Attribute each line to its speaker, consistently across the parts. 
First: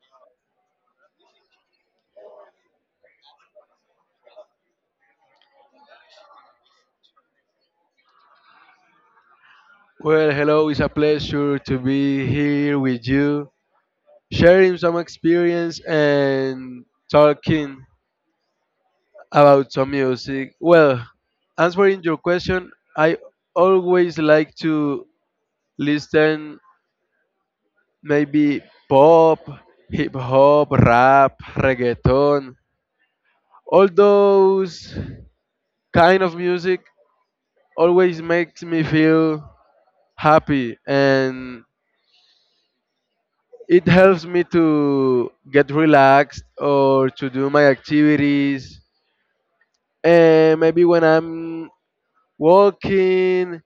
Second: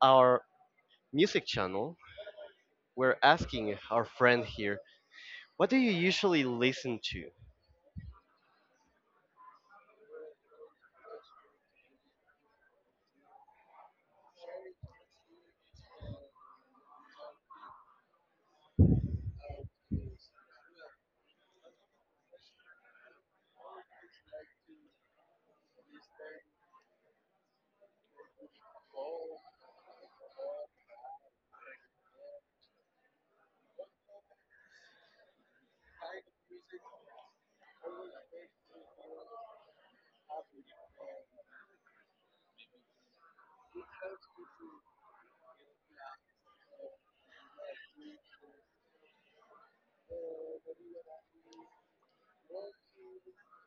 Speaker 1: our music channel, we're asking our friend here, what do you usually listen to?
Speaker 2: Well, hello, it's a pleasure to be here with you, sharing some experience and talking about some music. Well, answering your question, I always like to listen maybe pop, hip hop, rap, reggaeton. All those kind of music always makes me feel happy, and it helps me to get relaxed or to do my activities. And maybe when I'm walking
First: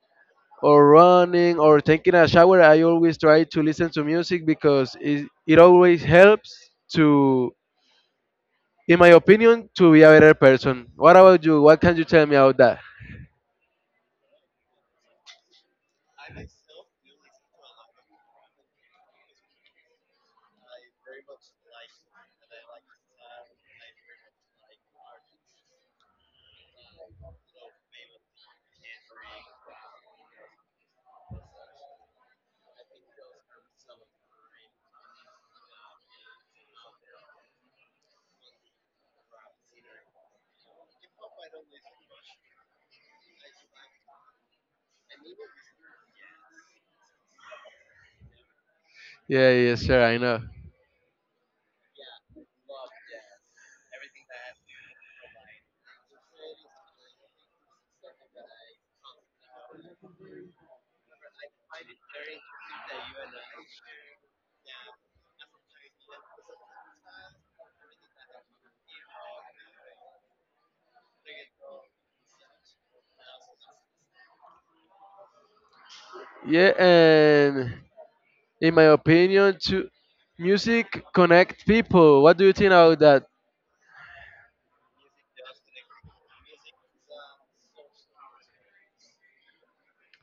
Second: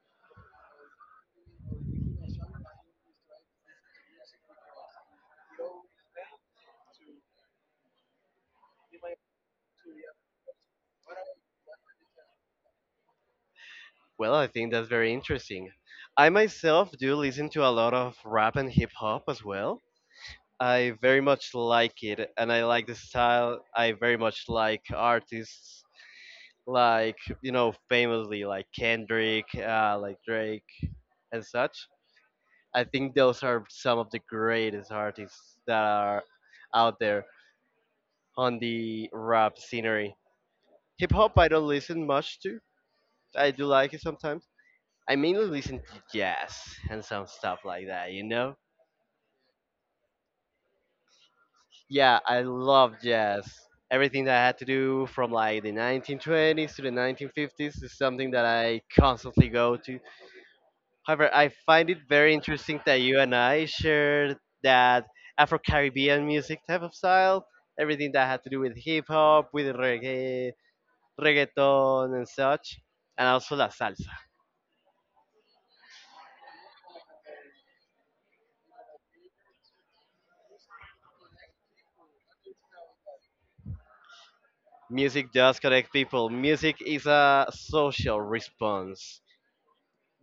Speaker 2: or running or taking a shower, I always try to listen to music because it always helps to, in my opinion, to be a better person. What about you? What can you tell me about that?
Speaker 1: Well, I think that's very interesting. I myself do listen to a lot of rap and hip hop as well. I very much like it, and I like the style. I very much like artists like, you know, famously like Kendrick, like Drake, and such. I think those are some of the greatest artists that are out there on the rap scenery. Hip hop, I don't listen much to. I do like it sometimes. I mainly listen to jazz and some stuff like that, you know?
Speaker 2: Yeah, yes sir, I know.
Speaker 1: Yeah, I love jazz. Everything that I had to do from like the 1920s to the 1950s is something that I constantly go to. However, I find it very interesting that you and I shared that Afro Caribbean music type of style, everything that had to do with hip hop, with reggae, reggaeton, and such, and also la salsa.
Speaker 2: Yeah, and in my opinion, to music connect people. What do you think about that?
Speaker 1: Music does connect people. Music is a social response.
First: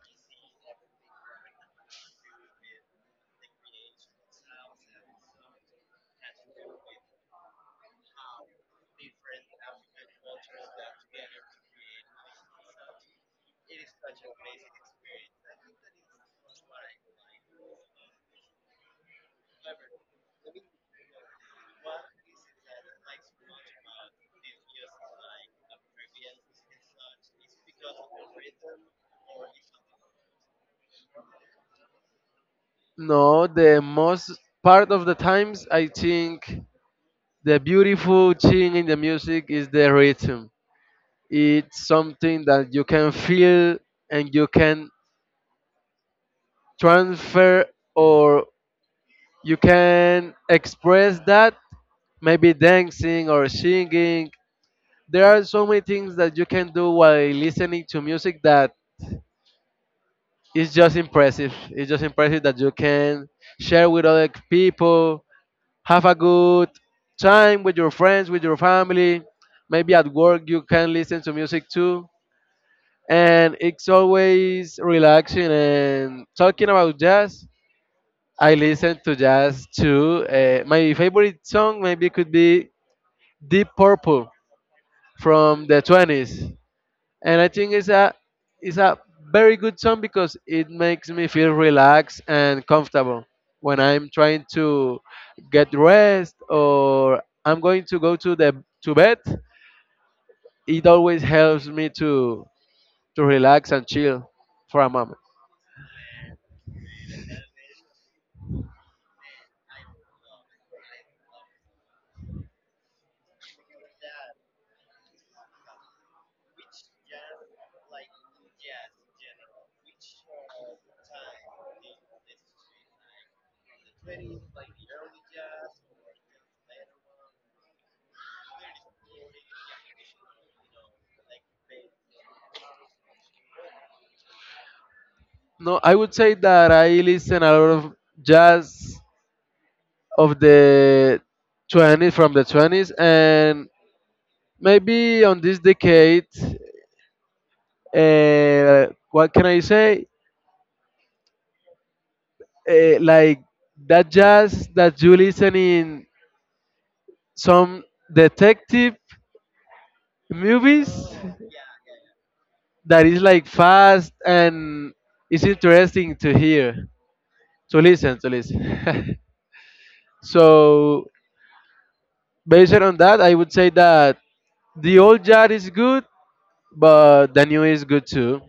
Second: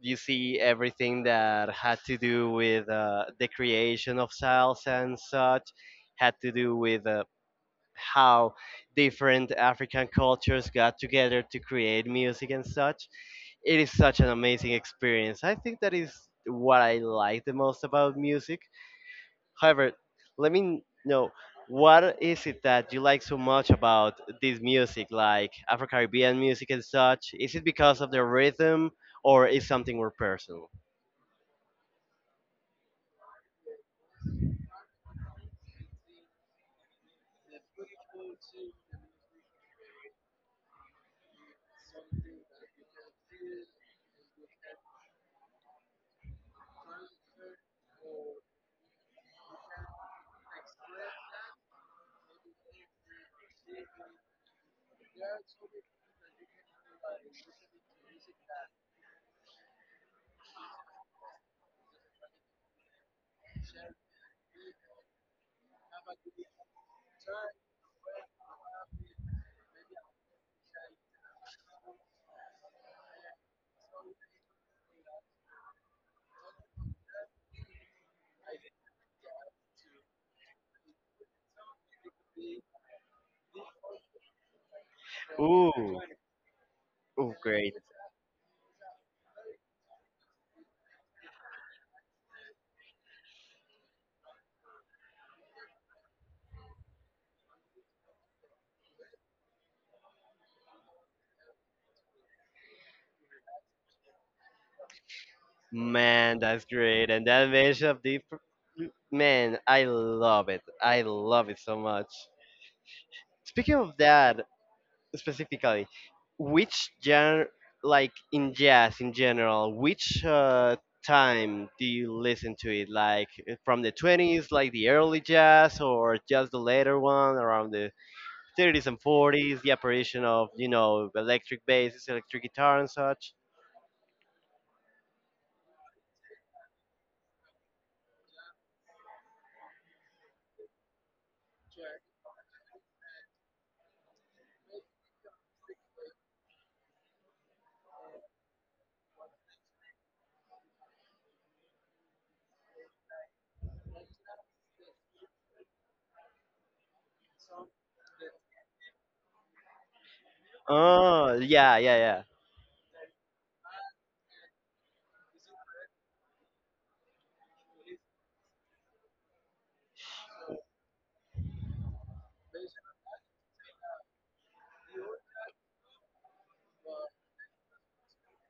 Speaker 1: You see everything that had to do with the creation of salsa and such, had to do with how different African cultures got together to create music and such. It is such an amazing experience. I think that is what I like the most about music. However, let me know what is it that you like so much about this music, like Afro Caribbean music and such? Is it because of the rhythm or is something more personal?
Speaker 2: No, the most part of the times, I think the beautiful thing in the music is the rhythm. It's something that you can feel, and you can transfer, or you can express that, maybe dancing or singing. There are so many things that you can do while listening to music that is just impressive. It's just impressive that you can share with other people. Have a good time with your friends, with your family. Maybe at work you can listen to music too. And it's always relaxing. And talking about jazz, I listen to jazz too. My favorite song maybe could be Deep Purple from the
Speaker 1: Ooh,
Speaker 2: 20s,
Speaker 1: oh,
Speaker 2: and I
Speaker 1: great.
Speaker 2: think it's a very good song because it makes me feel relaxed and comfortable when I'm trying to get rest, or I'm going to go to the to bed. It always helps me to relax and chill for a moment.
Speaker 1: Man, that's great. And that mashup, man, I love it. I love it so much. Speaking of that specifically, which genre, like in jazz in general, which time do you listen to it? Like from the 20s, like the early jazz, or just the later one around the 30s and 40s, the apparition of, you know, electric basses, electric guitar and such.
Speaker 2: No, I would say that I listen a lot of jazz of the 20s, from the 20s, and maybe on this decade, what can I say? Like that jazz that you listen in some detective movies,
Speaker 1: Oh, yeah, yeah, yeah.
Speaker 2: that is like fast, and it's interesting to listen. So based on that, I would say that the old jazz is good, but the new is good too.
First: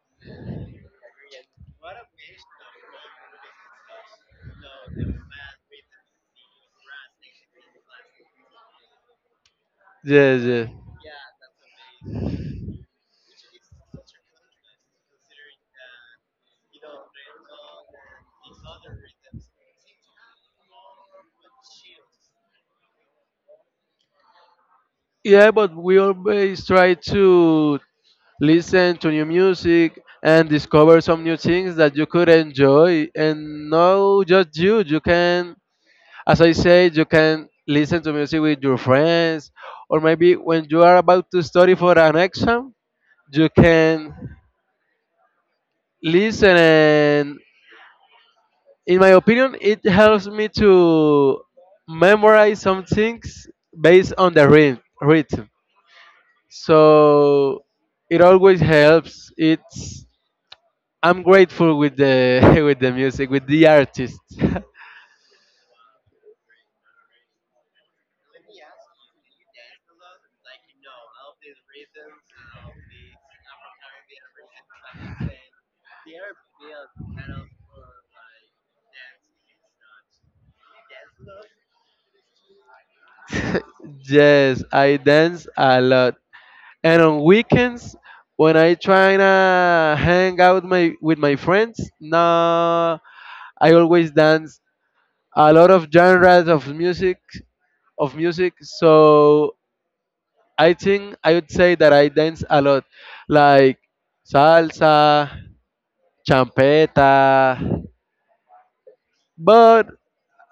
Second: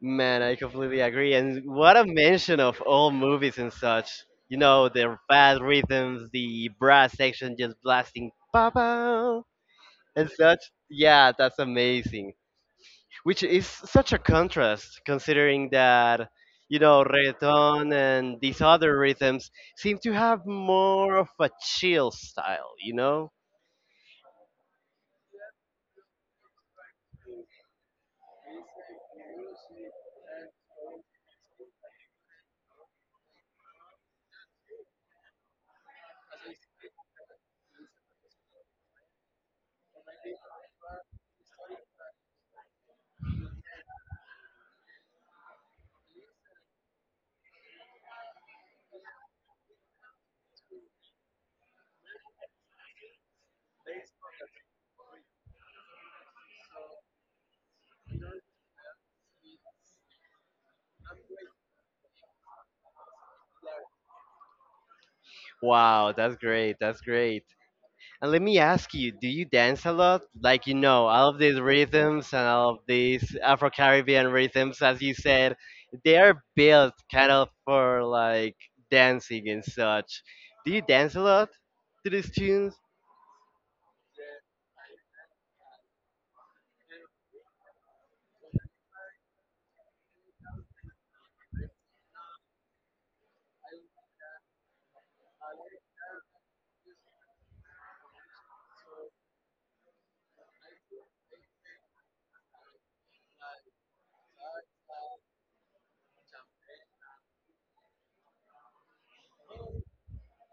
Speaker 1: Man, I completely agree. And what a mention of all movies and such. You know, the fast rhythms, the brass section just blasting pa and
Speaker 2: Yes,
Speaker 1: such.
Speaker 2: yes.
Speaker 1: Yeah, that's amazing. Which is such a contrast considering that, you know, reggaeton and these other rhythms seem to have more of a chill style, you know?
Speaker 2: Yeah, but we always try to listen to new music and discover some new things that you could enjoy, and not just you can, as I said, you can listen to music with your friends, or maybe when you are about to study for an exam, you can listen, and in my opinion, it helps me to memorize some things based on the rhythm. So it always helps. It's I'm grateful with the with the music, with the artist.
Speaker 1: Wow, that's great. That's great. And let me ask you, do you dance a lot? Like, you know, all of these rhythms and all of these Afro Caribbean rhythms, as you said, they are built kind of for like dancing and such. Do you dance a lot to these tunes?
Speaker 2: Yes, I dance a lot. And on weekends when I try to hang out my with my friends, no, I always dance a lot of genres of music. So I think I would say that I dance a lot. Like salsa, champeta, but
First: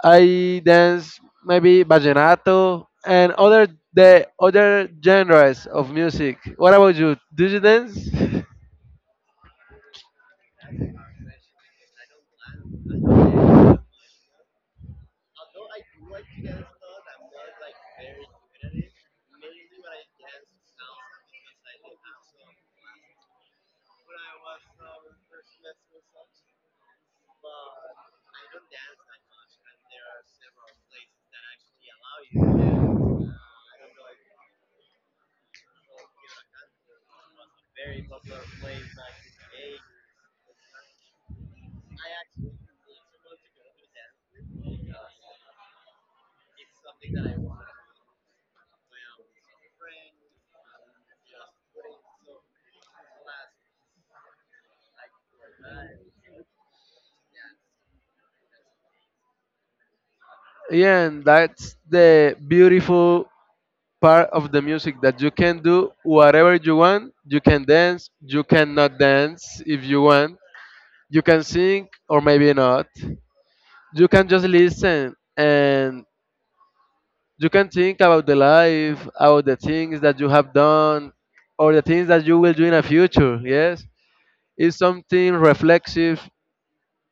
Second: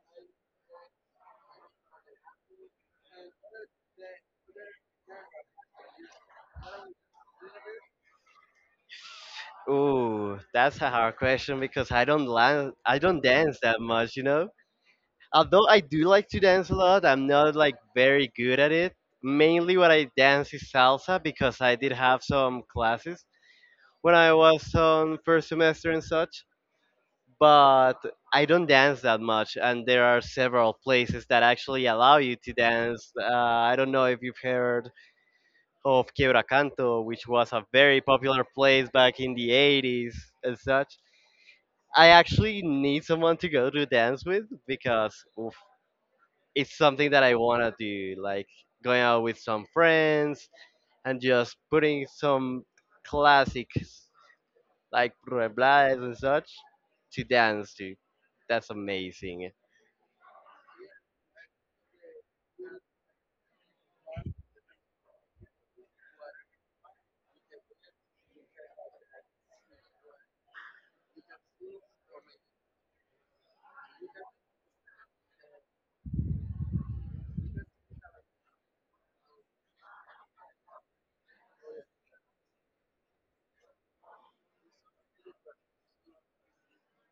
Speaker 2: I dance maybe vallenato and other the other genres of music. What about you? Do you dance?
Speaker 1: Ooh, that's a hard question because I don't dance that much, you know? Although I do like to dance a lot, I'm not like very good at it. Mainly what I dance is salsa because I did have some classes when I was on first semester and such, but I don't dance that much and there are several places that actually allow you to dance. I don't know if you've heard of Quiebra Canto, which was a very popular place back in the 80s and such. I actually need someone to go to dance with because oof, it's something that I want to do, like going out with some friends and just putting some classics like Reblades and such to dance to. That's amazing.
Speaker 2: Yeah, and that's the beautiful part of the music, that you can do whatever you want. You can dance, you cannot dance if you want. You can sing or maybe not. You can just listen, and you can think about the life, about the things that you have done, or the things that you will do in the future. Yes. It's something reflexive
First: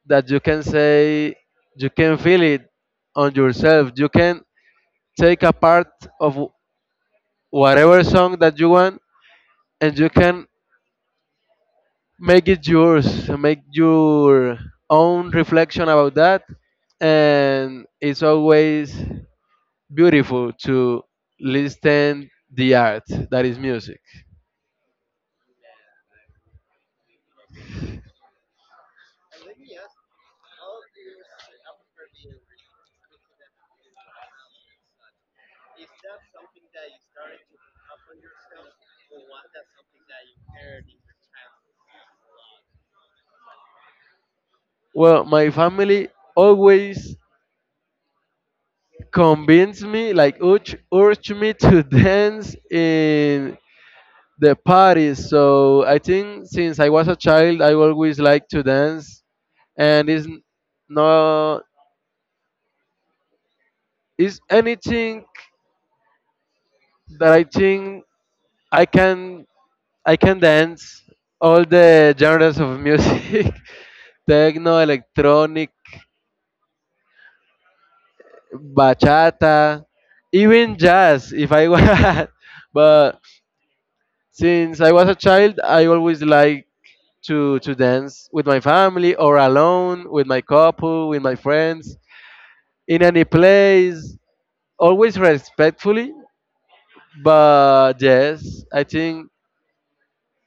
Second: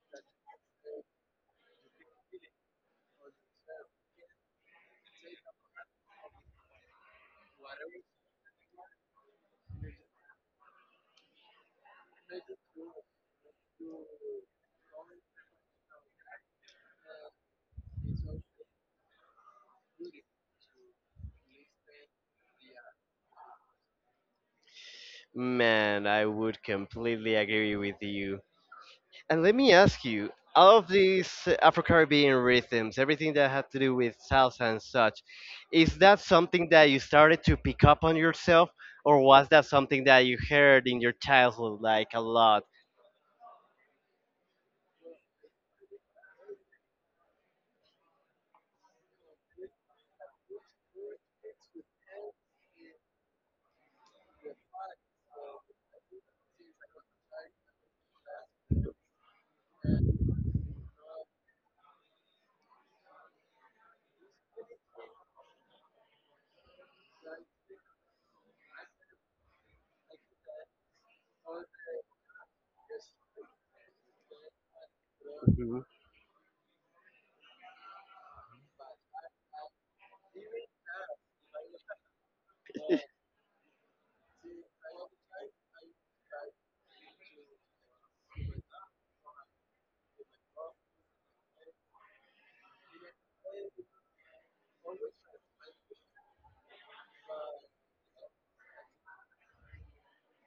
Speaker 2: that you can say, you can feel it on yourself. You can take a part of whatever song that you want, and you can make it yours, make your own reflection about that. And it's always beautiful to listen the art that is music.
Speaker 1: Man, I would completely agree with you. And let me ask you, all of these Afro Caribbean rhythms, everything that had to do with salsa and such, is that something that you started to pick up on yourself, or was that something that you heard in your childhood like a lot?
Speaker 2: Well, my family always convinced me, like urged me to dance in the parties. So I think since I was a child, I always liked to dance, and is no, is anything that I think I can I can dance all the genres of music, techno, electronic, bachata, even jazz if I want. But since I was a child, I always like to dance with my family, or alone with my couple, with my friends, in any place, always respectfully. But yes, I think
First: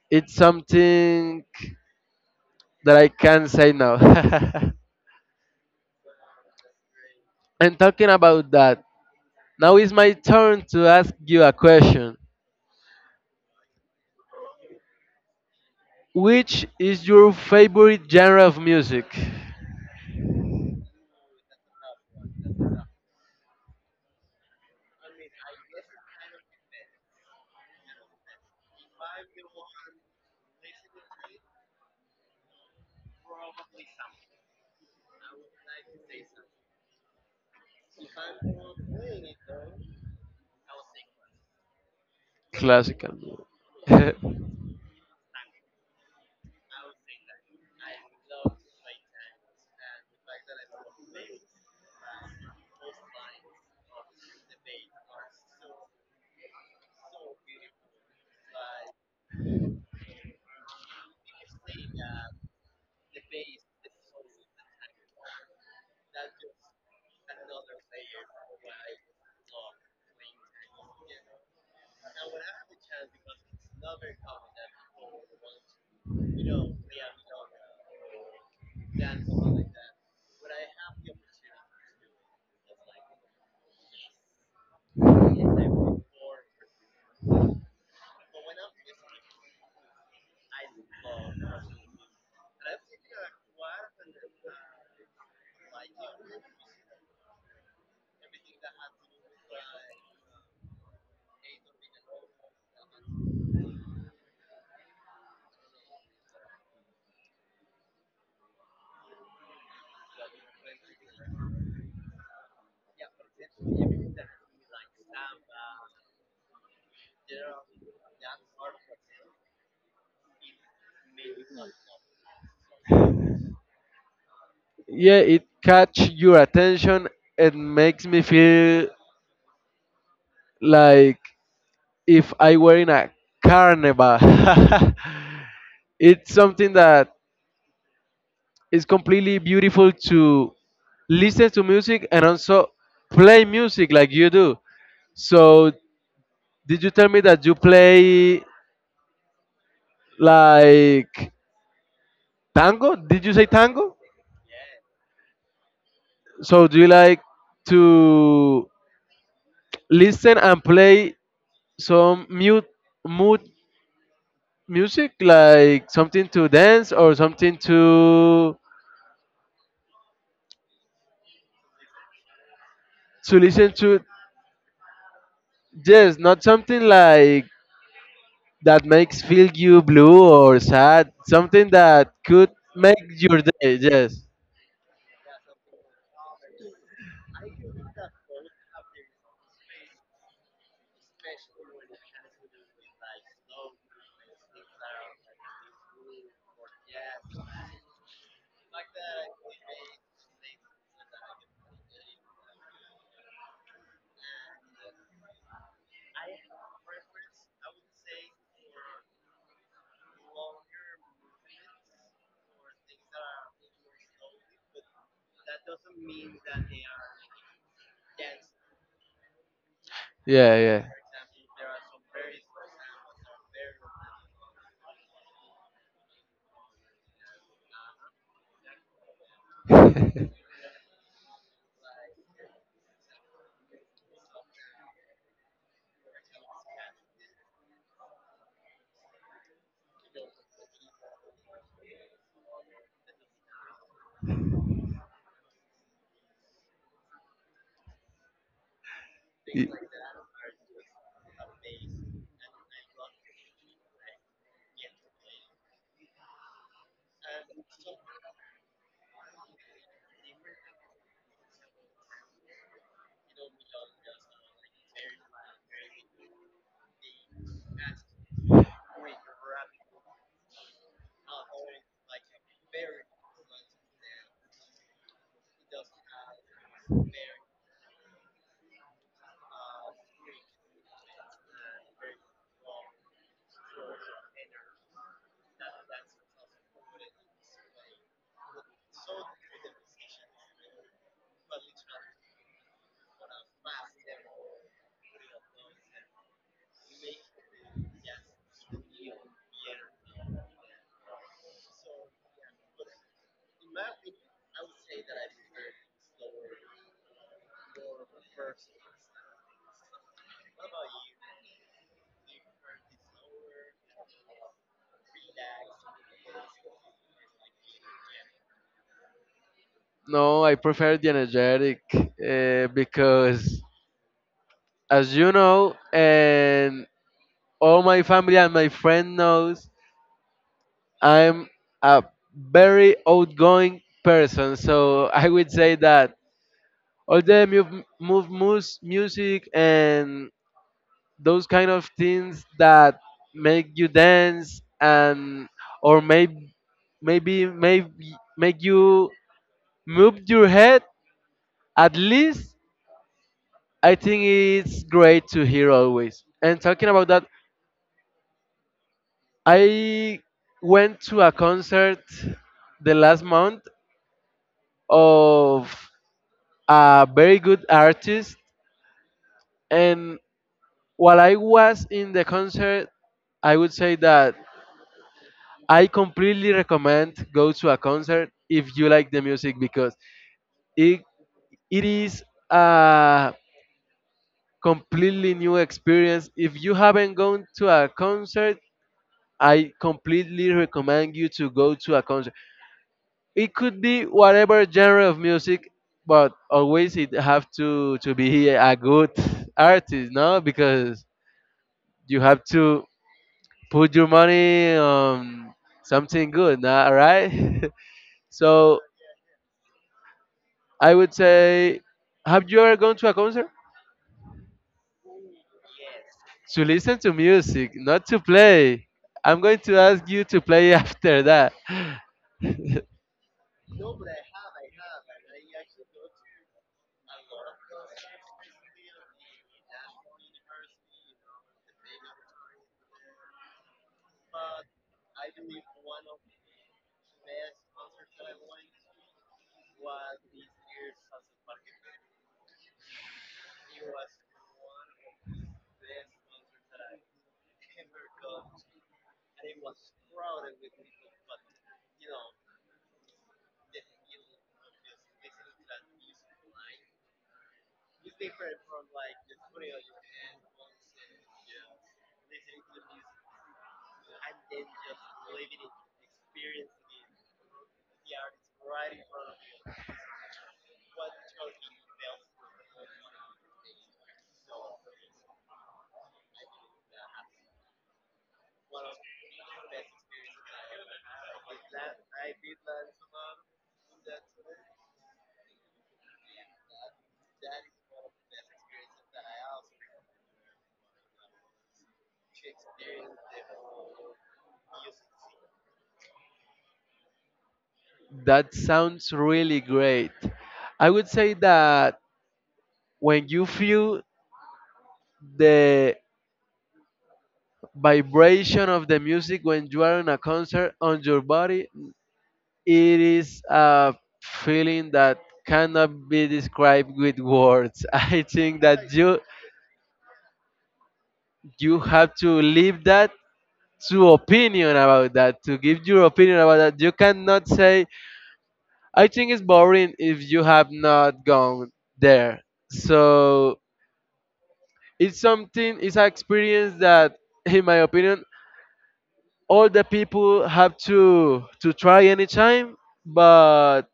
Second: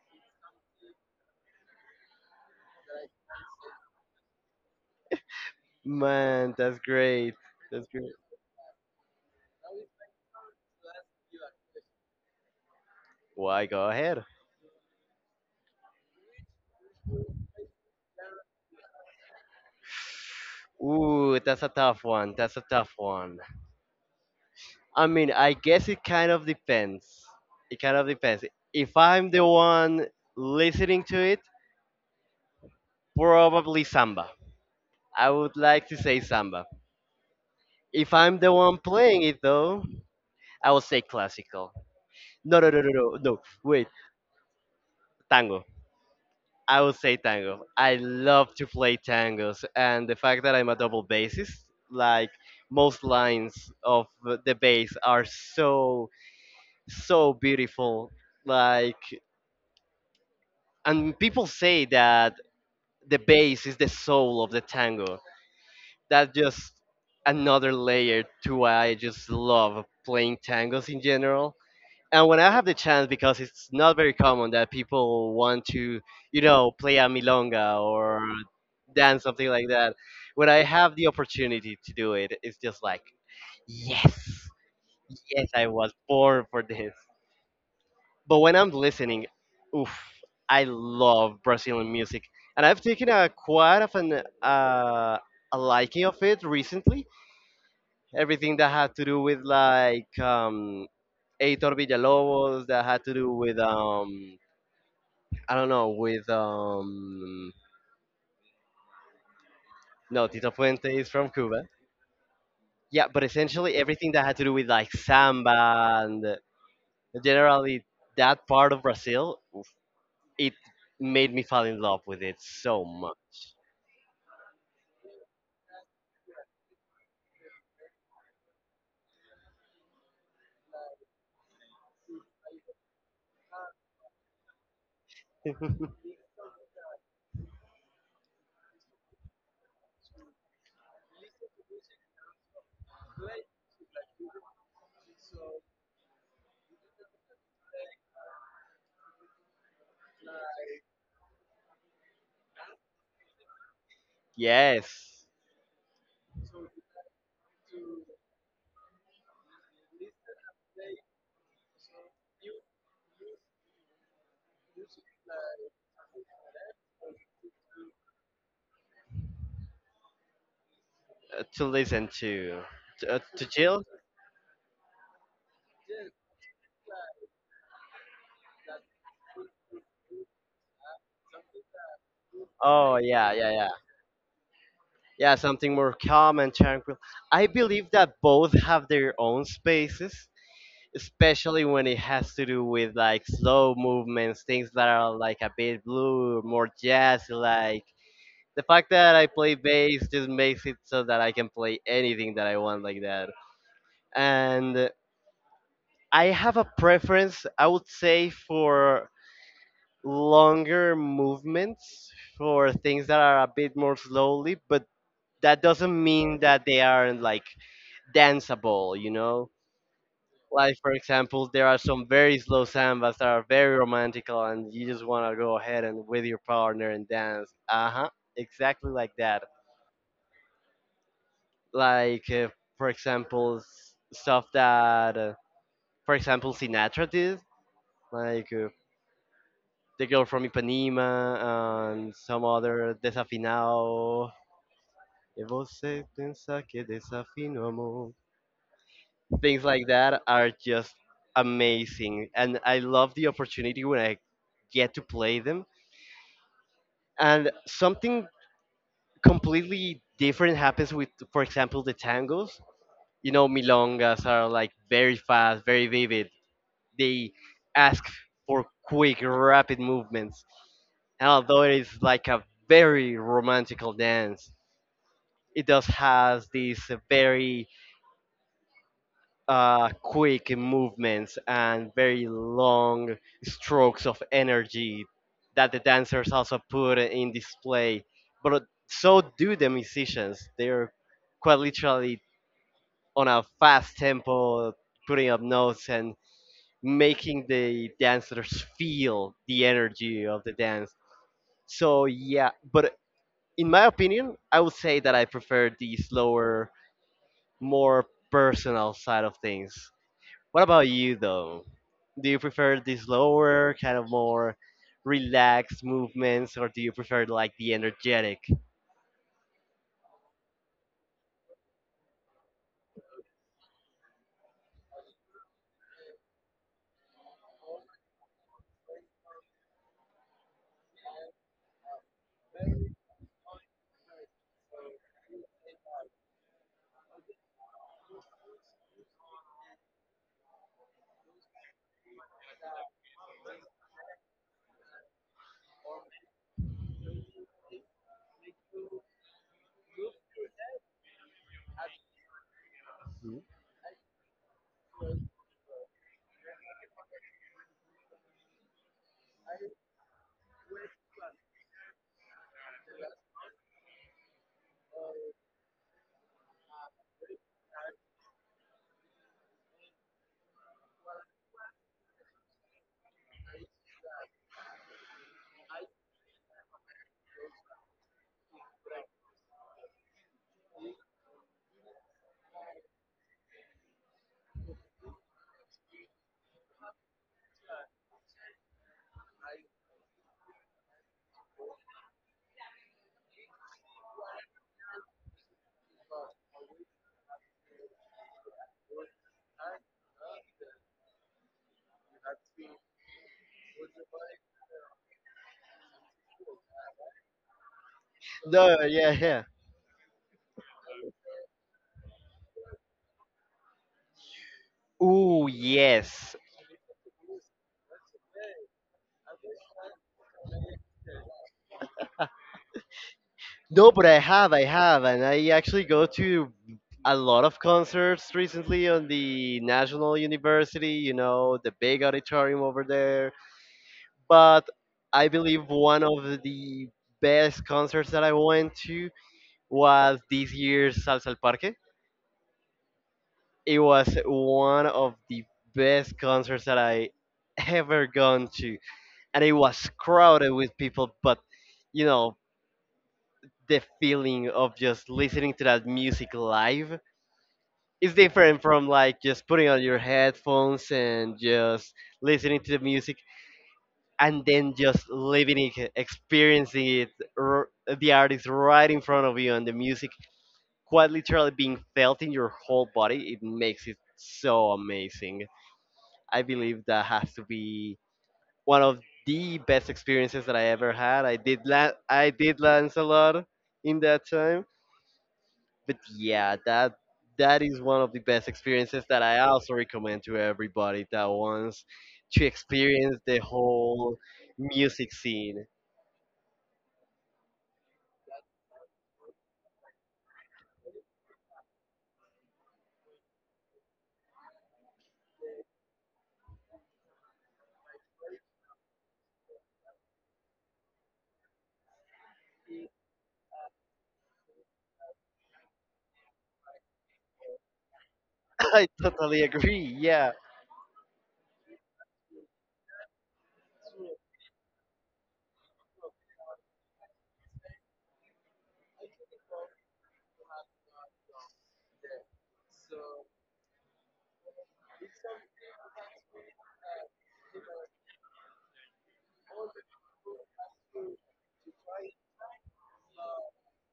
Speaker 2: it's something that I can say now.
Speaker 1: Man, that's great.
Speaker 2: And
Speaker 1: That's
Speaker 2: talking
Speaker 1: great.
Speaker 2: about that, now is my turn to ask you a question.
Speaker 1: Why, go ahead.
Speaker 2: Which is your favorite genre of music?
Speaker 1: Ooh, that's a tough one. That's a tough one. I mean, I guess it kind of depends. It kind of depends. If I'm the one listening to it, probably samba. I would like to say samba. If I'm the one playing it though, I will say classical. No, no, no, no,
Speaker 2: Classical
Speaker 1: no, no. Wait,
Speaker 2: music.
Speaker 1: tango. I would say tango. I love to play tangos, and the fact that I'm a double bassist, like most lines of the bass are so beautiful. Like, and people say that the bass is the soul of the tango. That's just another layer to why I just love playing tangos in general. And when I have the chance, because it's not very common that people want to, you know, play a milonga or dance something like that. When I have the opportunity to do it, it's just like, yes, yes, I was born for this. But when I'm listening, oof, I love Brazilian music, and I've taken a quite of an a liking of it recently. Everything that had to do with like Eitor Villalobos, that had to do with I don't know, with no, Tito Puente is from Cuba. Yeah, but essentially everything that had to do with like samba and generally that part of Brazil, oof, it made me fall in love with it so much.
Speaker 2: Yeah, it catch your attention. It makes me feel like if I were in a carnival. It's something that is completely beautiful to listen to music, and also play music like you do. So, did you tell me that you play like tango? Did you say tango?
Speaker 1: Yes,
Speaker 2: So do you like to listen and play some mute mood music, like something to dance, or something to
Speaker 1: to listen to.
Speaker 2: to
Speaker 1: To
Speaker 2: listen
Speaker 1: chill?
Speaker 2: to? Yes, not something like that makes feel you blue or sad, something that could make
Speaker 1: Oh, yeah,
Speaker 2: your
Speaker 1: yeah, yeah.
Speaker 2: day. Yes.
Speaker 1: Yeah, something more calm and tranquil. I believe that both have their own spaces, especially when it has to do with like slow movements, things that are like a bit blue, more jazz like. The fact that I play bass just makes it so that I can play anything that I want like that. And I have a preference, I would say, for longer movements for things that are a bit more slowly, but that doesn't mean that they aren't like danceable, you know?
Speaker 2: Yeah,
Speaker 1: Like
Speaker 2: yeah.
Speaker 1: for example, there are some very slow sambas that are very romantical, and you just want to go ahead and with your partner and dance. Uh huh, exactly like that. Like for example, stuff that, for example, Sinatra did, like the girl from Ipanema and some other desafinado. E você pensa que desafino amor. Things
Speaker 2: Y-
Speaker 1: like that are just amazing, and I love the opportunity when I get to play them and something completely different happens with for example the tangos, you know, milongas are like very fast, very vivid. They ask for quick rapid movements, and although it is like a very romantical dance, it does has this very quick movements and very long strokes of energy that the dancers also put in display. But so do the musicians. They're quite literally on a fast tempo, putting up notes and making
Speaker 2: Strong.
Speaker 1: the dancers feel the energy of the dance. So, yeah, but in my opinion, I would say that I prefer the slower, more personal side of things. What about you, though? Do you prefer the slower, kind of more relaxed movements, or do you prefer like the energetic?
Speaker 2: No, I prefer the energetic, because, as you know, and all my family and my friend knows, I'm a very outgoing person, so I would say that all the moves, music, and those kind of things that make you dance, and or maybe make you move your head, at least.
Speaker 1: Mhm.
Speaker 2: I think it's great to hear always. And talking about that, I went to a concert the last month, of a very good artist. And while I was in the concert, I would say that I completely recommend go to a concert if you like the music, because it, it is a completely new experience. If you haven't gone to a concert, I completely recommend you to go to a concert. It could be whatever genre of music, but always it have to be a good artist, no? Because you have to put your money on something good, nah, right? So
Speaker 1: No, yeah, yeah.
Speaker 2: I would say, have you ever gone to a concert?
Speaker 1: Ooh, yes.
Speaker 2: To listen to music, not to play. I'm going to ask you to play after that.
Speaker 1: No, but I have, and I actually go to a lot of concerts recently on the National University, you know, the big auditorium over there. But I believe one of the best concerts that I went to was this year's Salsa al Parque. It was one of the best concerts that I ever gone to, and it was crowded with people. But you know, the feeling of just listening to that music live is different from like just putting on your headphones and just listening to the music and then just living it, experiencing it, r- the artist right in front of you and the music quite literally being felt in your whole body. It makes it so amazing. I believe that has to be one of the best experiences that I ever had. I did Lancelot in that time, but yeah, that is one of the best experiences that I also recommend to everybody that wants to experience the whole music scene.
Speaker 2: That sounds really great. I would say that when you feel the vibration of the music, when you are in a concert, on your body, it is a feeling that cannot be described with words. I think
Speaker 1: I
Speaker 2: that you
Speaker 1: totally agree. Yeah.
Speaker 2: you have to leave that to opinion about that, to give your opinion about that. You cannot say I think it's boring if you have not gone there. So it's something, it's an experience that, in my opinion, all the people have to try anytime. But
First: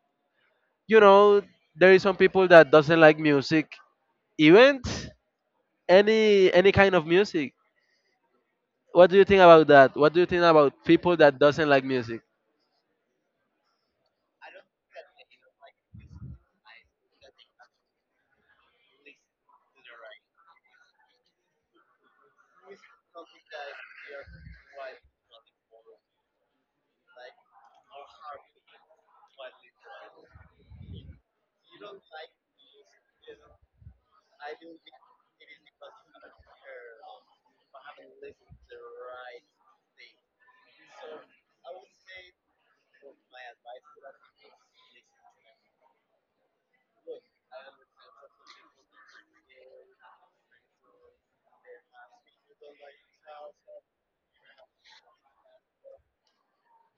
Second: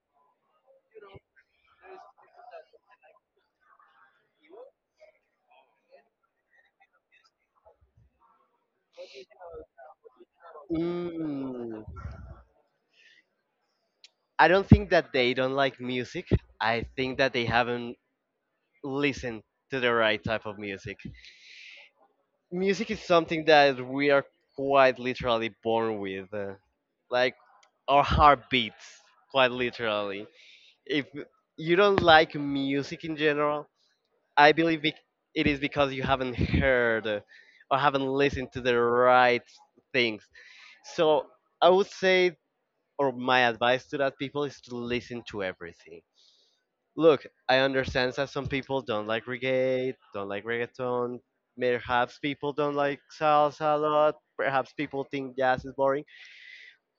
Speaker 2: you know there is some people that doesn't like music event any kind of music. What do you think about that? What do you think about people that doesn't
Speaker 1: Mm.
Speaker 2: like music?
Speaker 1: I don't think that they don't like music. I think that they haven't listened to the right type of music. Music is something that we are quite literally born with, like our heart beats quite literally. If you don't like music in general, I believe it is because you haven't heard, or haven't listened to the right things. So I would say, or my advice to that people is to listen to everything. Look, I understand that some people don't like reggae, don't like reggaeton. Perhaps people don't like salsa a lot. Perhaps people think jazz is boring.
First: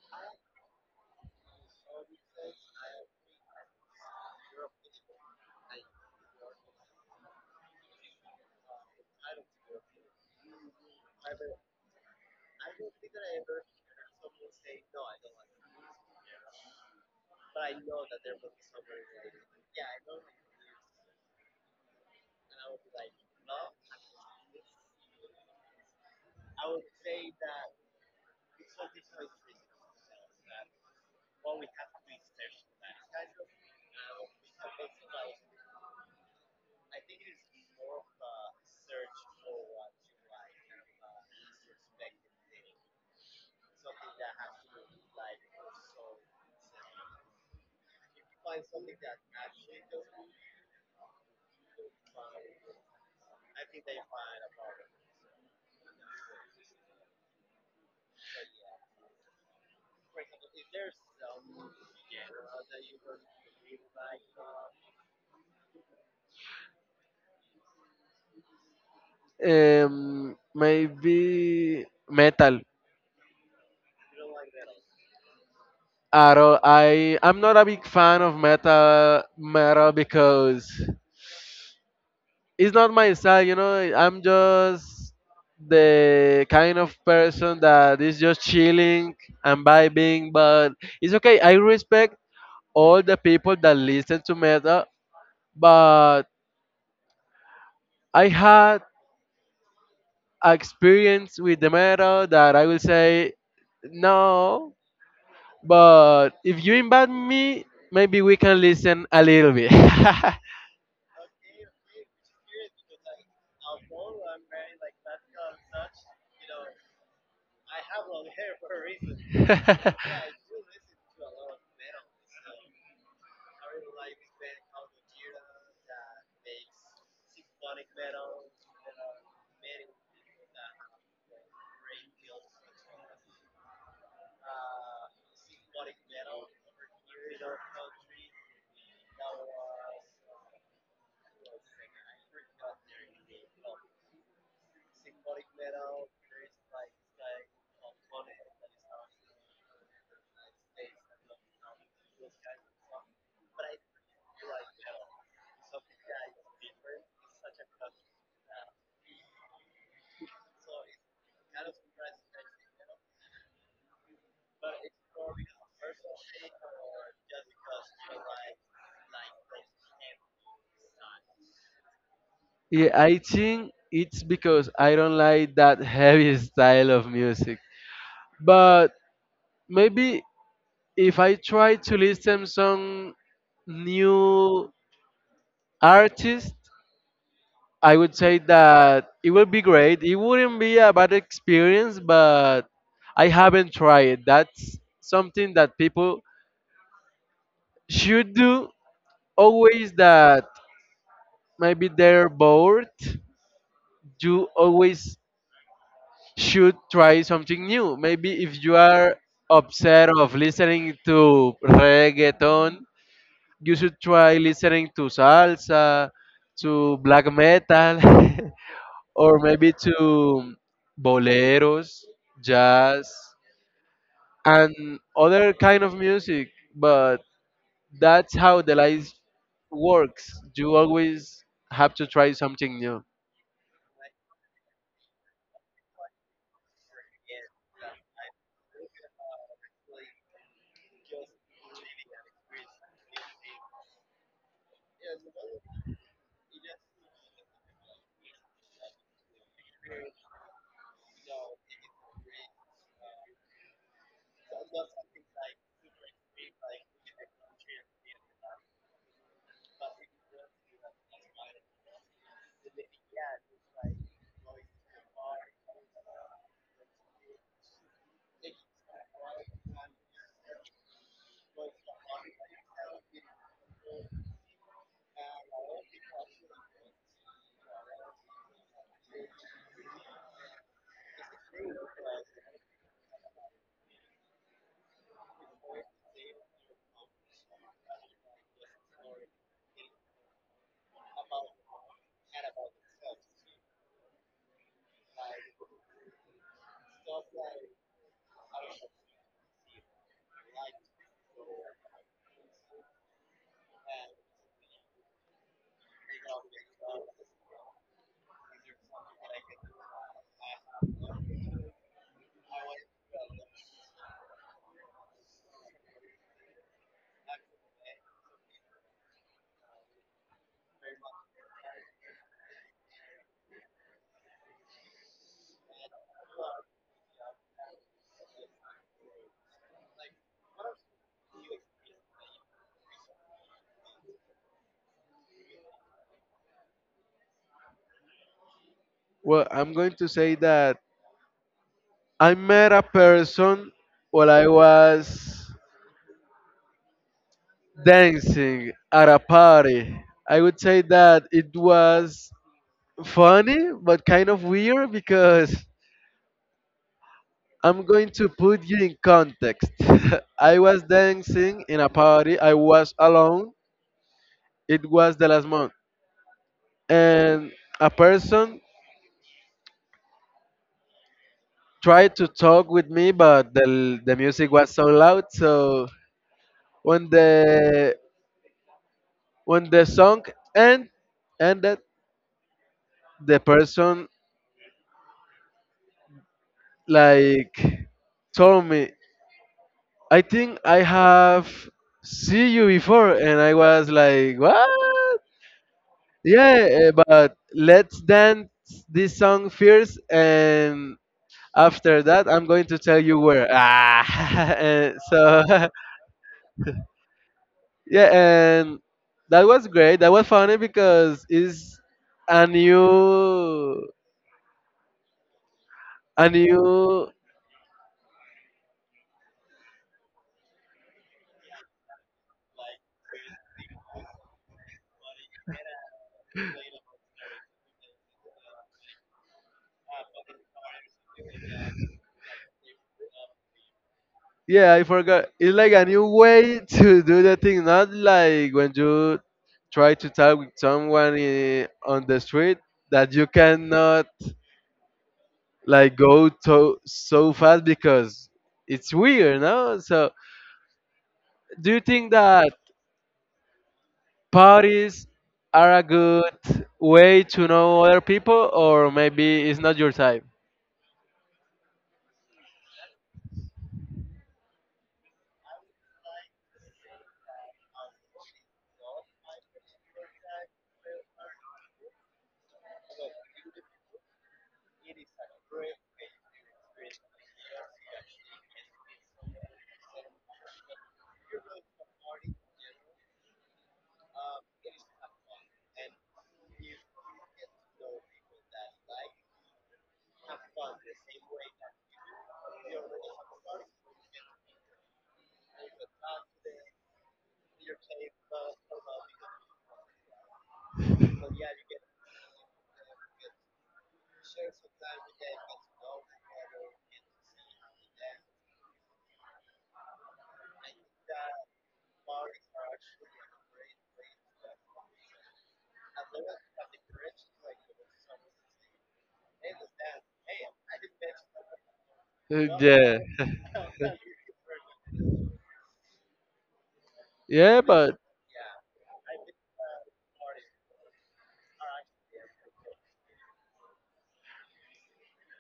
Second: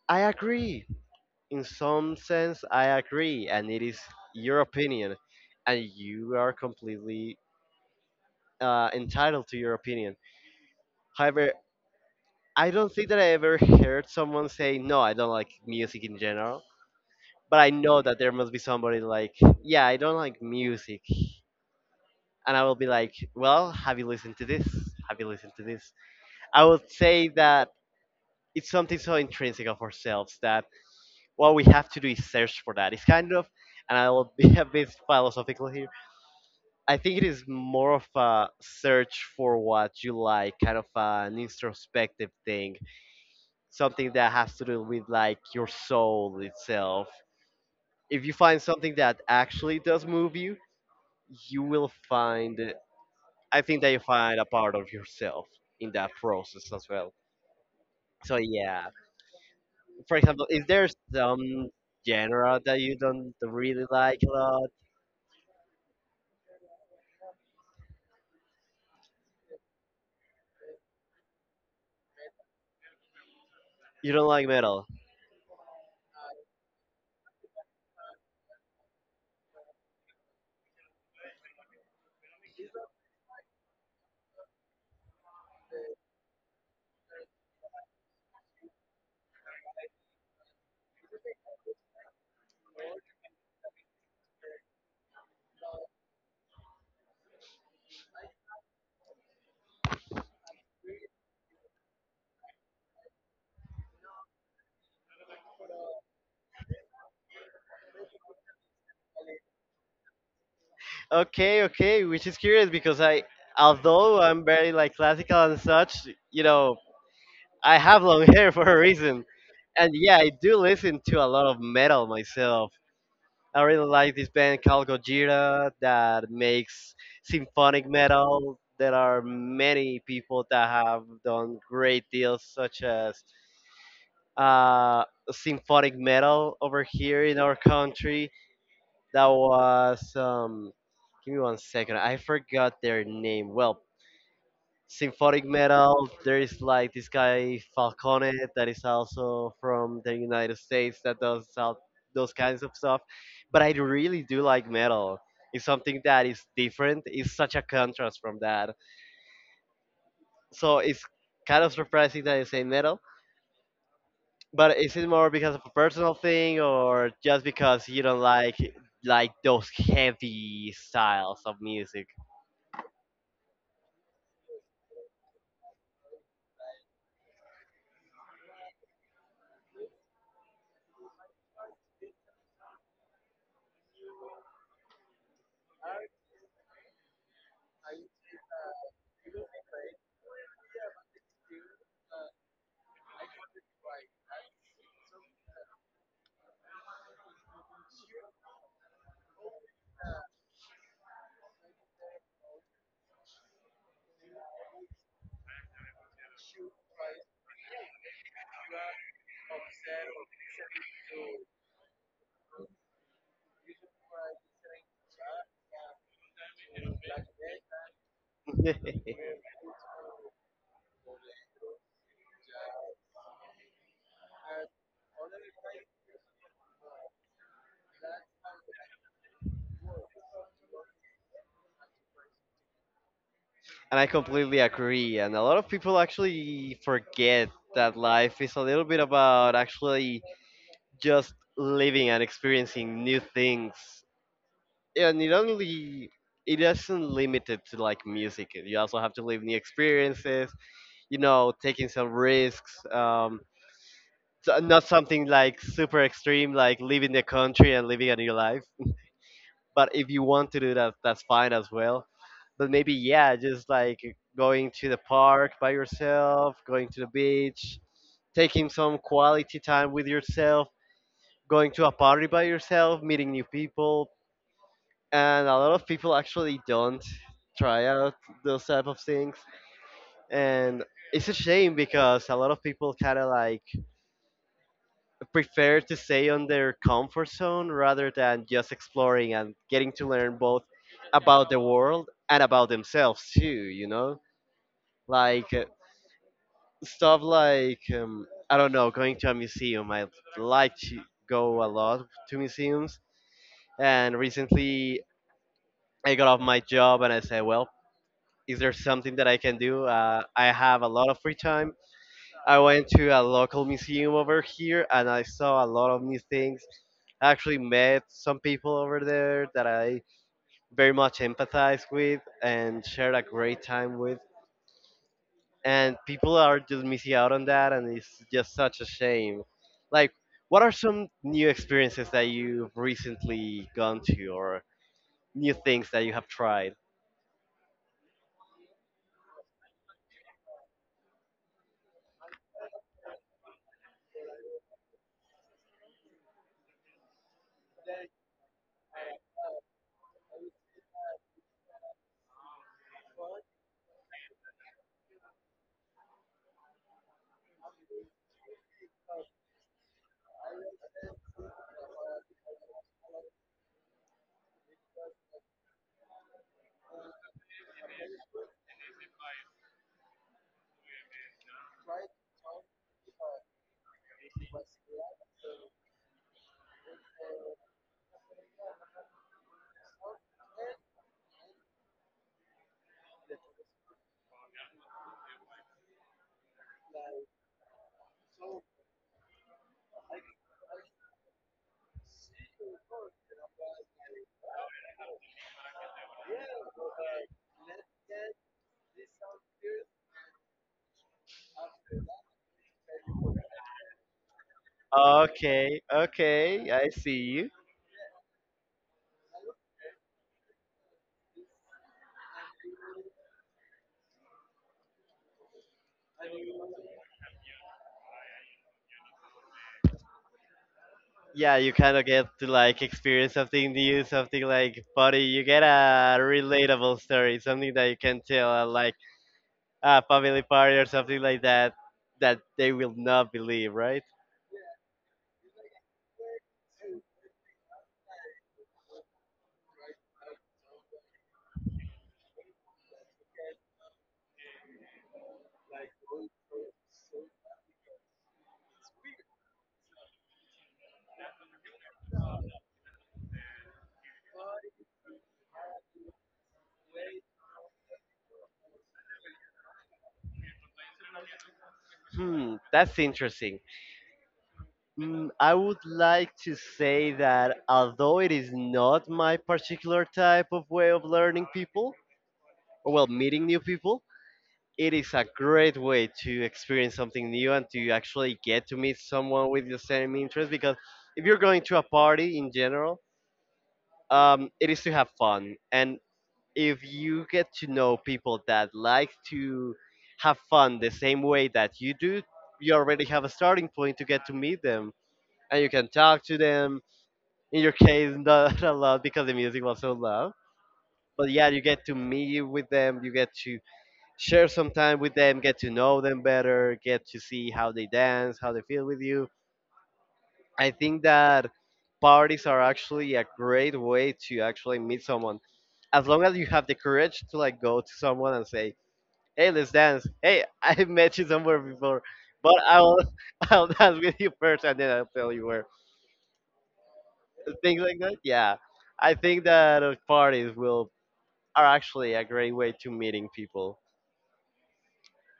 Speaker 1: I agree. In some sense, I agree, and it is your opinion, and you are completely entitled to your opinion. However, I don't think that I ever heard someone say, "No, I don't like music in general." But I know that there must be somebody like, "Yeah, I don't like music," and I will be like, well, have you listened to this? Have you listened to this? I would say that it's something so intrinsic of ourselves that what we have to do is search for that. It's kind of, and I will be a bit philosophical here. I think it is more of a search for what you like, kind of an introspective thing, something that has to do with like your soul itself. If you find something that actually does move you, you will find I think that you find a part of yourself in that process as well. So yeah, for example, is there some genre that you don't really like a lot?
Speaker 2: Maybe metal.
Speaker 1: You don't like metal.
Speaker 2: I don't. I'm not a big fan of metal because it's not my style, you know. I'm just the kind of person that is just chilling and vibing, but it's okay. I respect all the people that listen to metal, but I had experience with the metal that I will say no. But if you invite me, maybe we can listen a little bit.
Speaker 1: Okay, okay, which is curious because I, although I'm very like classical and such, you know, I have long hair for a reason, and yeah, I do listen to a lot of metal myself. I really like this band called Gojira that makes symphonic metal. There are many people that have done great deals, such as uh, symphonic metal over here in our country. That was, give me one second, I forgot their name. Well, symphonic metal. There is like this guy Falcone that is also from the United States that does out those kinds of stuff. But I really do like metal. It's something that is different. It's such a contrast from that. So it's kind of surprising that you say metal. But is it more because of a personal thing or just because you don't like those heavy styles of music?
Speaker 2: Yeah, I think it's because I don't like that heavy style of music. But maybe if I try to listen some new artists, I would say that it will be great. It wouldn't be a bad experience, but I haven't tried. That's something that people should do always, that maybe they're bored. You always should try something new. Maybe if you are upset of listening to reggaeton, you should try listening to salsa, to black metal. Or maybe to boleros, jazz, and other kind of music. But that's how the life works. You always have to try something new.
Speaker 1: And I completely agree. And a lot of people actually forget that life is a little bit about actually just living and experiencing new things. And it only it isn't limited to like music. You also have to live new experiences. You know, taking some risks. So- not something like super extreme, like leaving the country and living a new life. But if you want to do that, that's fine as well. But maybe yeah, just like going to the park by yourself, going to the beach, taking some quality time with yourself, going to a party by yourself, meeting new people. And a lot of people actually don't try out those type of things. And it's a shame because a lot of people kind of like prefer to stay on their comfort zone rather than just exploring and getting to learn both about the world and about themselves too, you know, like stuff like I don't know, going to a museum. I like to go a lot to museums, and recently I got off my job and I said, well, is there something that I can do? I have a lot of free time. I went to a local museum over here and I saw a lot of new things. I actually met some people over there that I very much empathize with and shared a great time with. And people are just missing out on that and it's just such a shame. Like, what are some new experiences that you've recently gone to or new things that you have tried?
Speaker 2: Well, I'm going to say that I met a person while I was dancing at a party. I would say that it was funny but kind of weird because I'm going to put you in context. I was dancing in a party. I was alone. It was the last month. And a person tried to talk with me, but the music was so loud. So when the song end, ended, the person like told me, "I think I have see you before," and I was like, "What?" Yeah, but let's dance this song first, and after that, I'm going to tell you where. Ah, so
Speaker 1: Okay, okay, I see you.
Speaker 2: yeah, and that was great. That was funny because it's a new, a new.
Speaker 1: Yeah, you kind of get to like experience something new, something like funny. You get a relatable story, something that you can tell at like a family party or something like that that they will not believe, right?
Speaker 2: Yeah, I forgot. It's like a new way to do the thing. Not like when you try to talk with someone on the street, that you cannot like go to so fast because it's weird, no? So do you think that parties are a good way to know other people, or maybe it's not your type?
Speaker 1: Hmm, that's interesting. Mm, I would like to say that although it is not my particular type of way of learning people, or well, meeting new people, it is a great way to experience something new and to actually get to meet someone with the same interest because if you're going to a party in general, it is to have fun, and if you get to know people that like to have fun the same way that you do, you already have a starting point to get to meet them, and you can talk to them, in your case not a lot because the music was so loud, but yeah, you get to meet with them, you get to share some time with them, get to know them better, get to see how they dance, how they feel with you. I think that parties are actually a great way to actually meet someone. As long as you have the courage to like go to someone and say, "Hey, let's dance. Hey, I met you somewhere before, but
Speaker 2: Yeah.
Speaker 1: I'll I'll dance with you first, and then I'll tell you where."
Speaker 2: Yeah,
Speaker 1: Things
Speaker 2: but
Speaker 1: like that. Yeah, I think that parties will are actually a great way to meeting people.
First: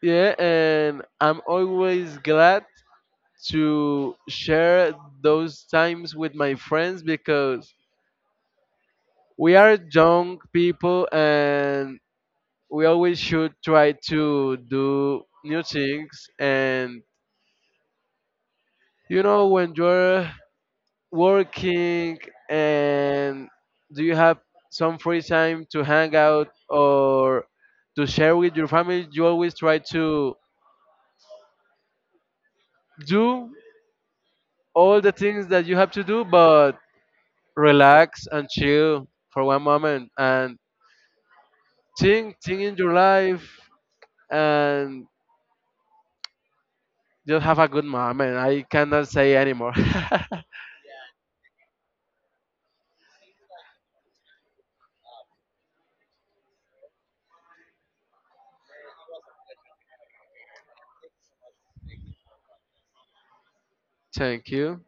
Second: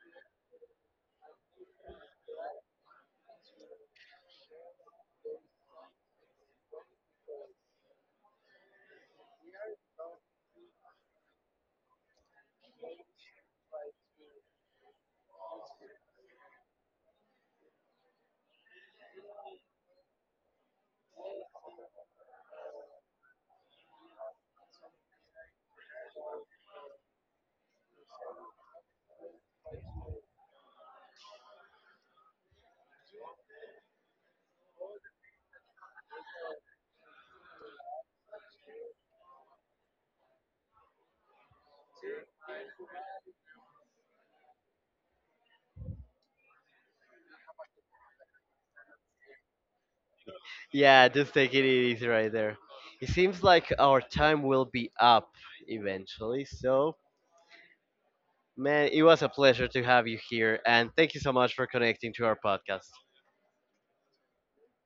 Speaker 2: yeah, and I'm always glad to share those times with my friends because we are young people, and we always should try to do new things, and when you're working, and do you have some free time to hang out, or to share with your family, you always try to do all the things that you have to do, but relax and chill for one moment, and think in your life, and just have a good moment. I cannot say anymore.
Speaker 1: Yeah, just taking it easy right there. It seems like our time will be up eventually. So, man, it was a pleasure to have you here. And thank you so much for connecting to our podcast.
Speaker 2: Thank you.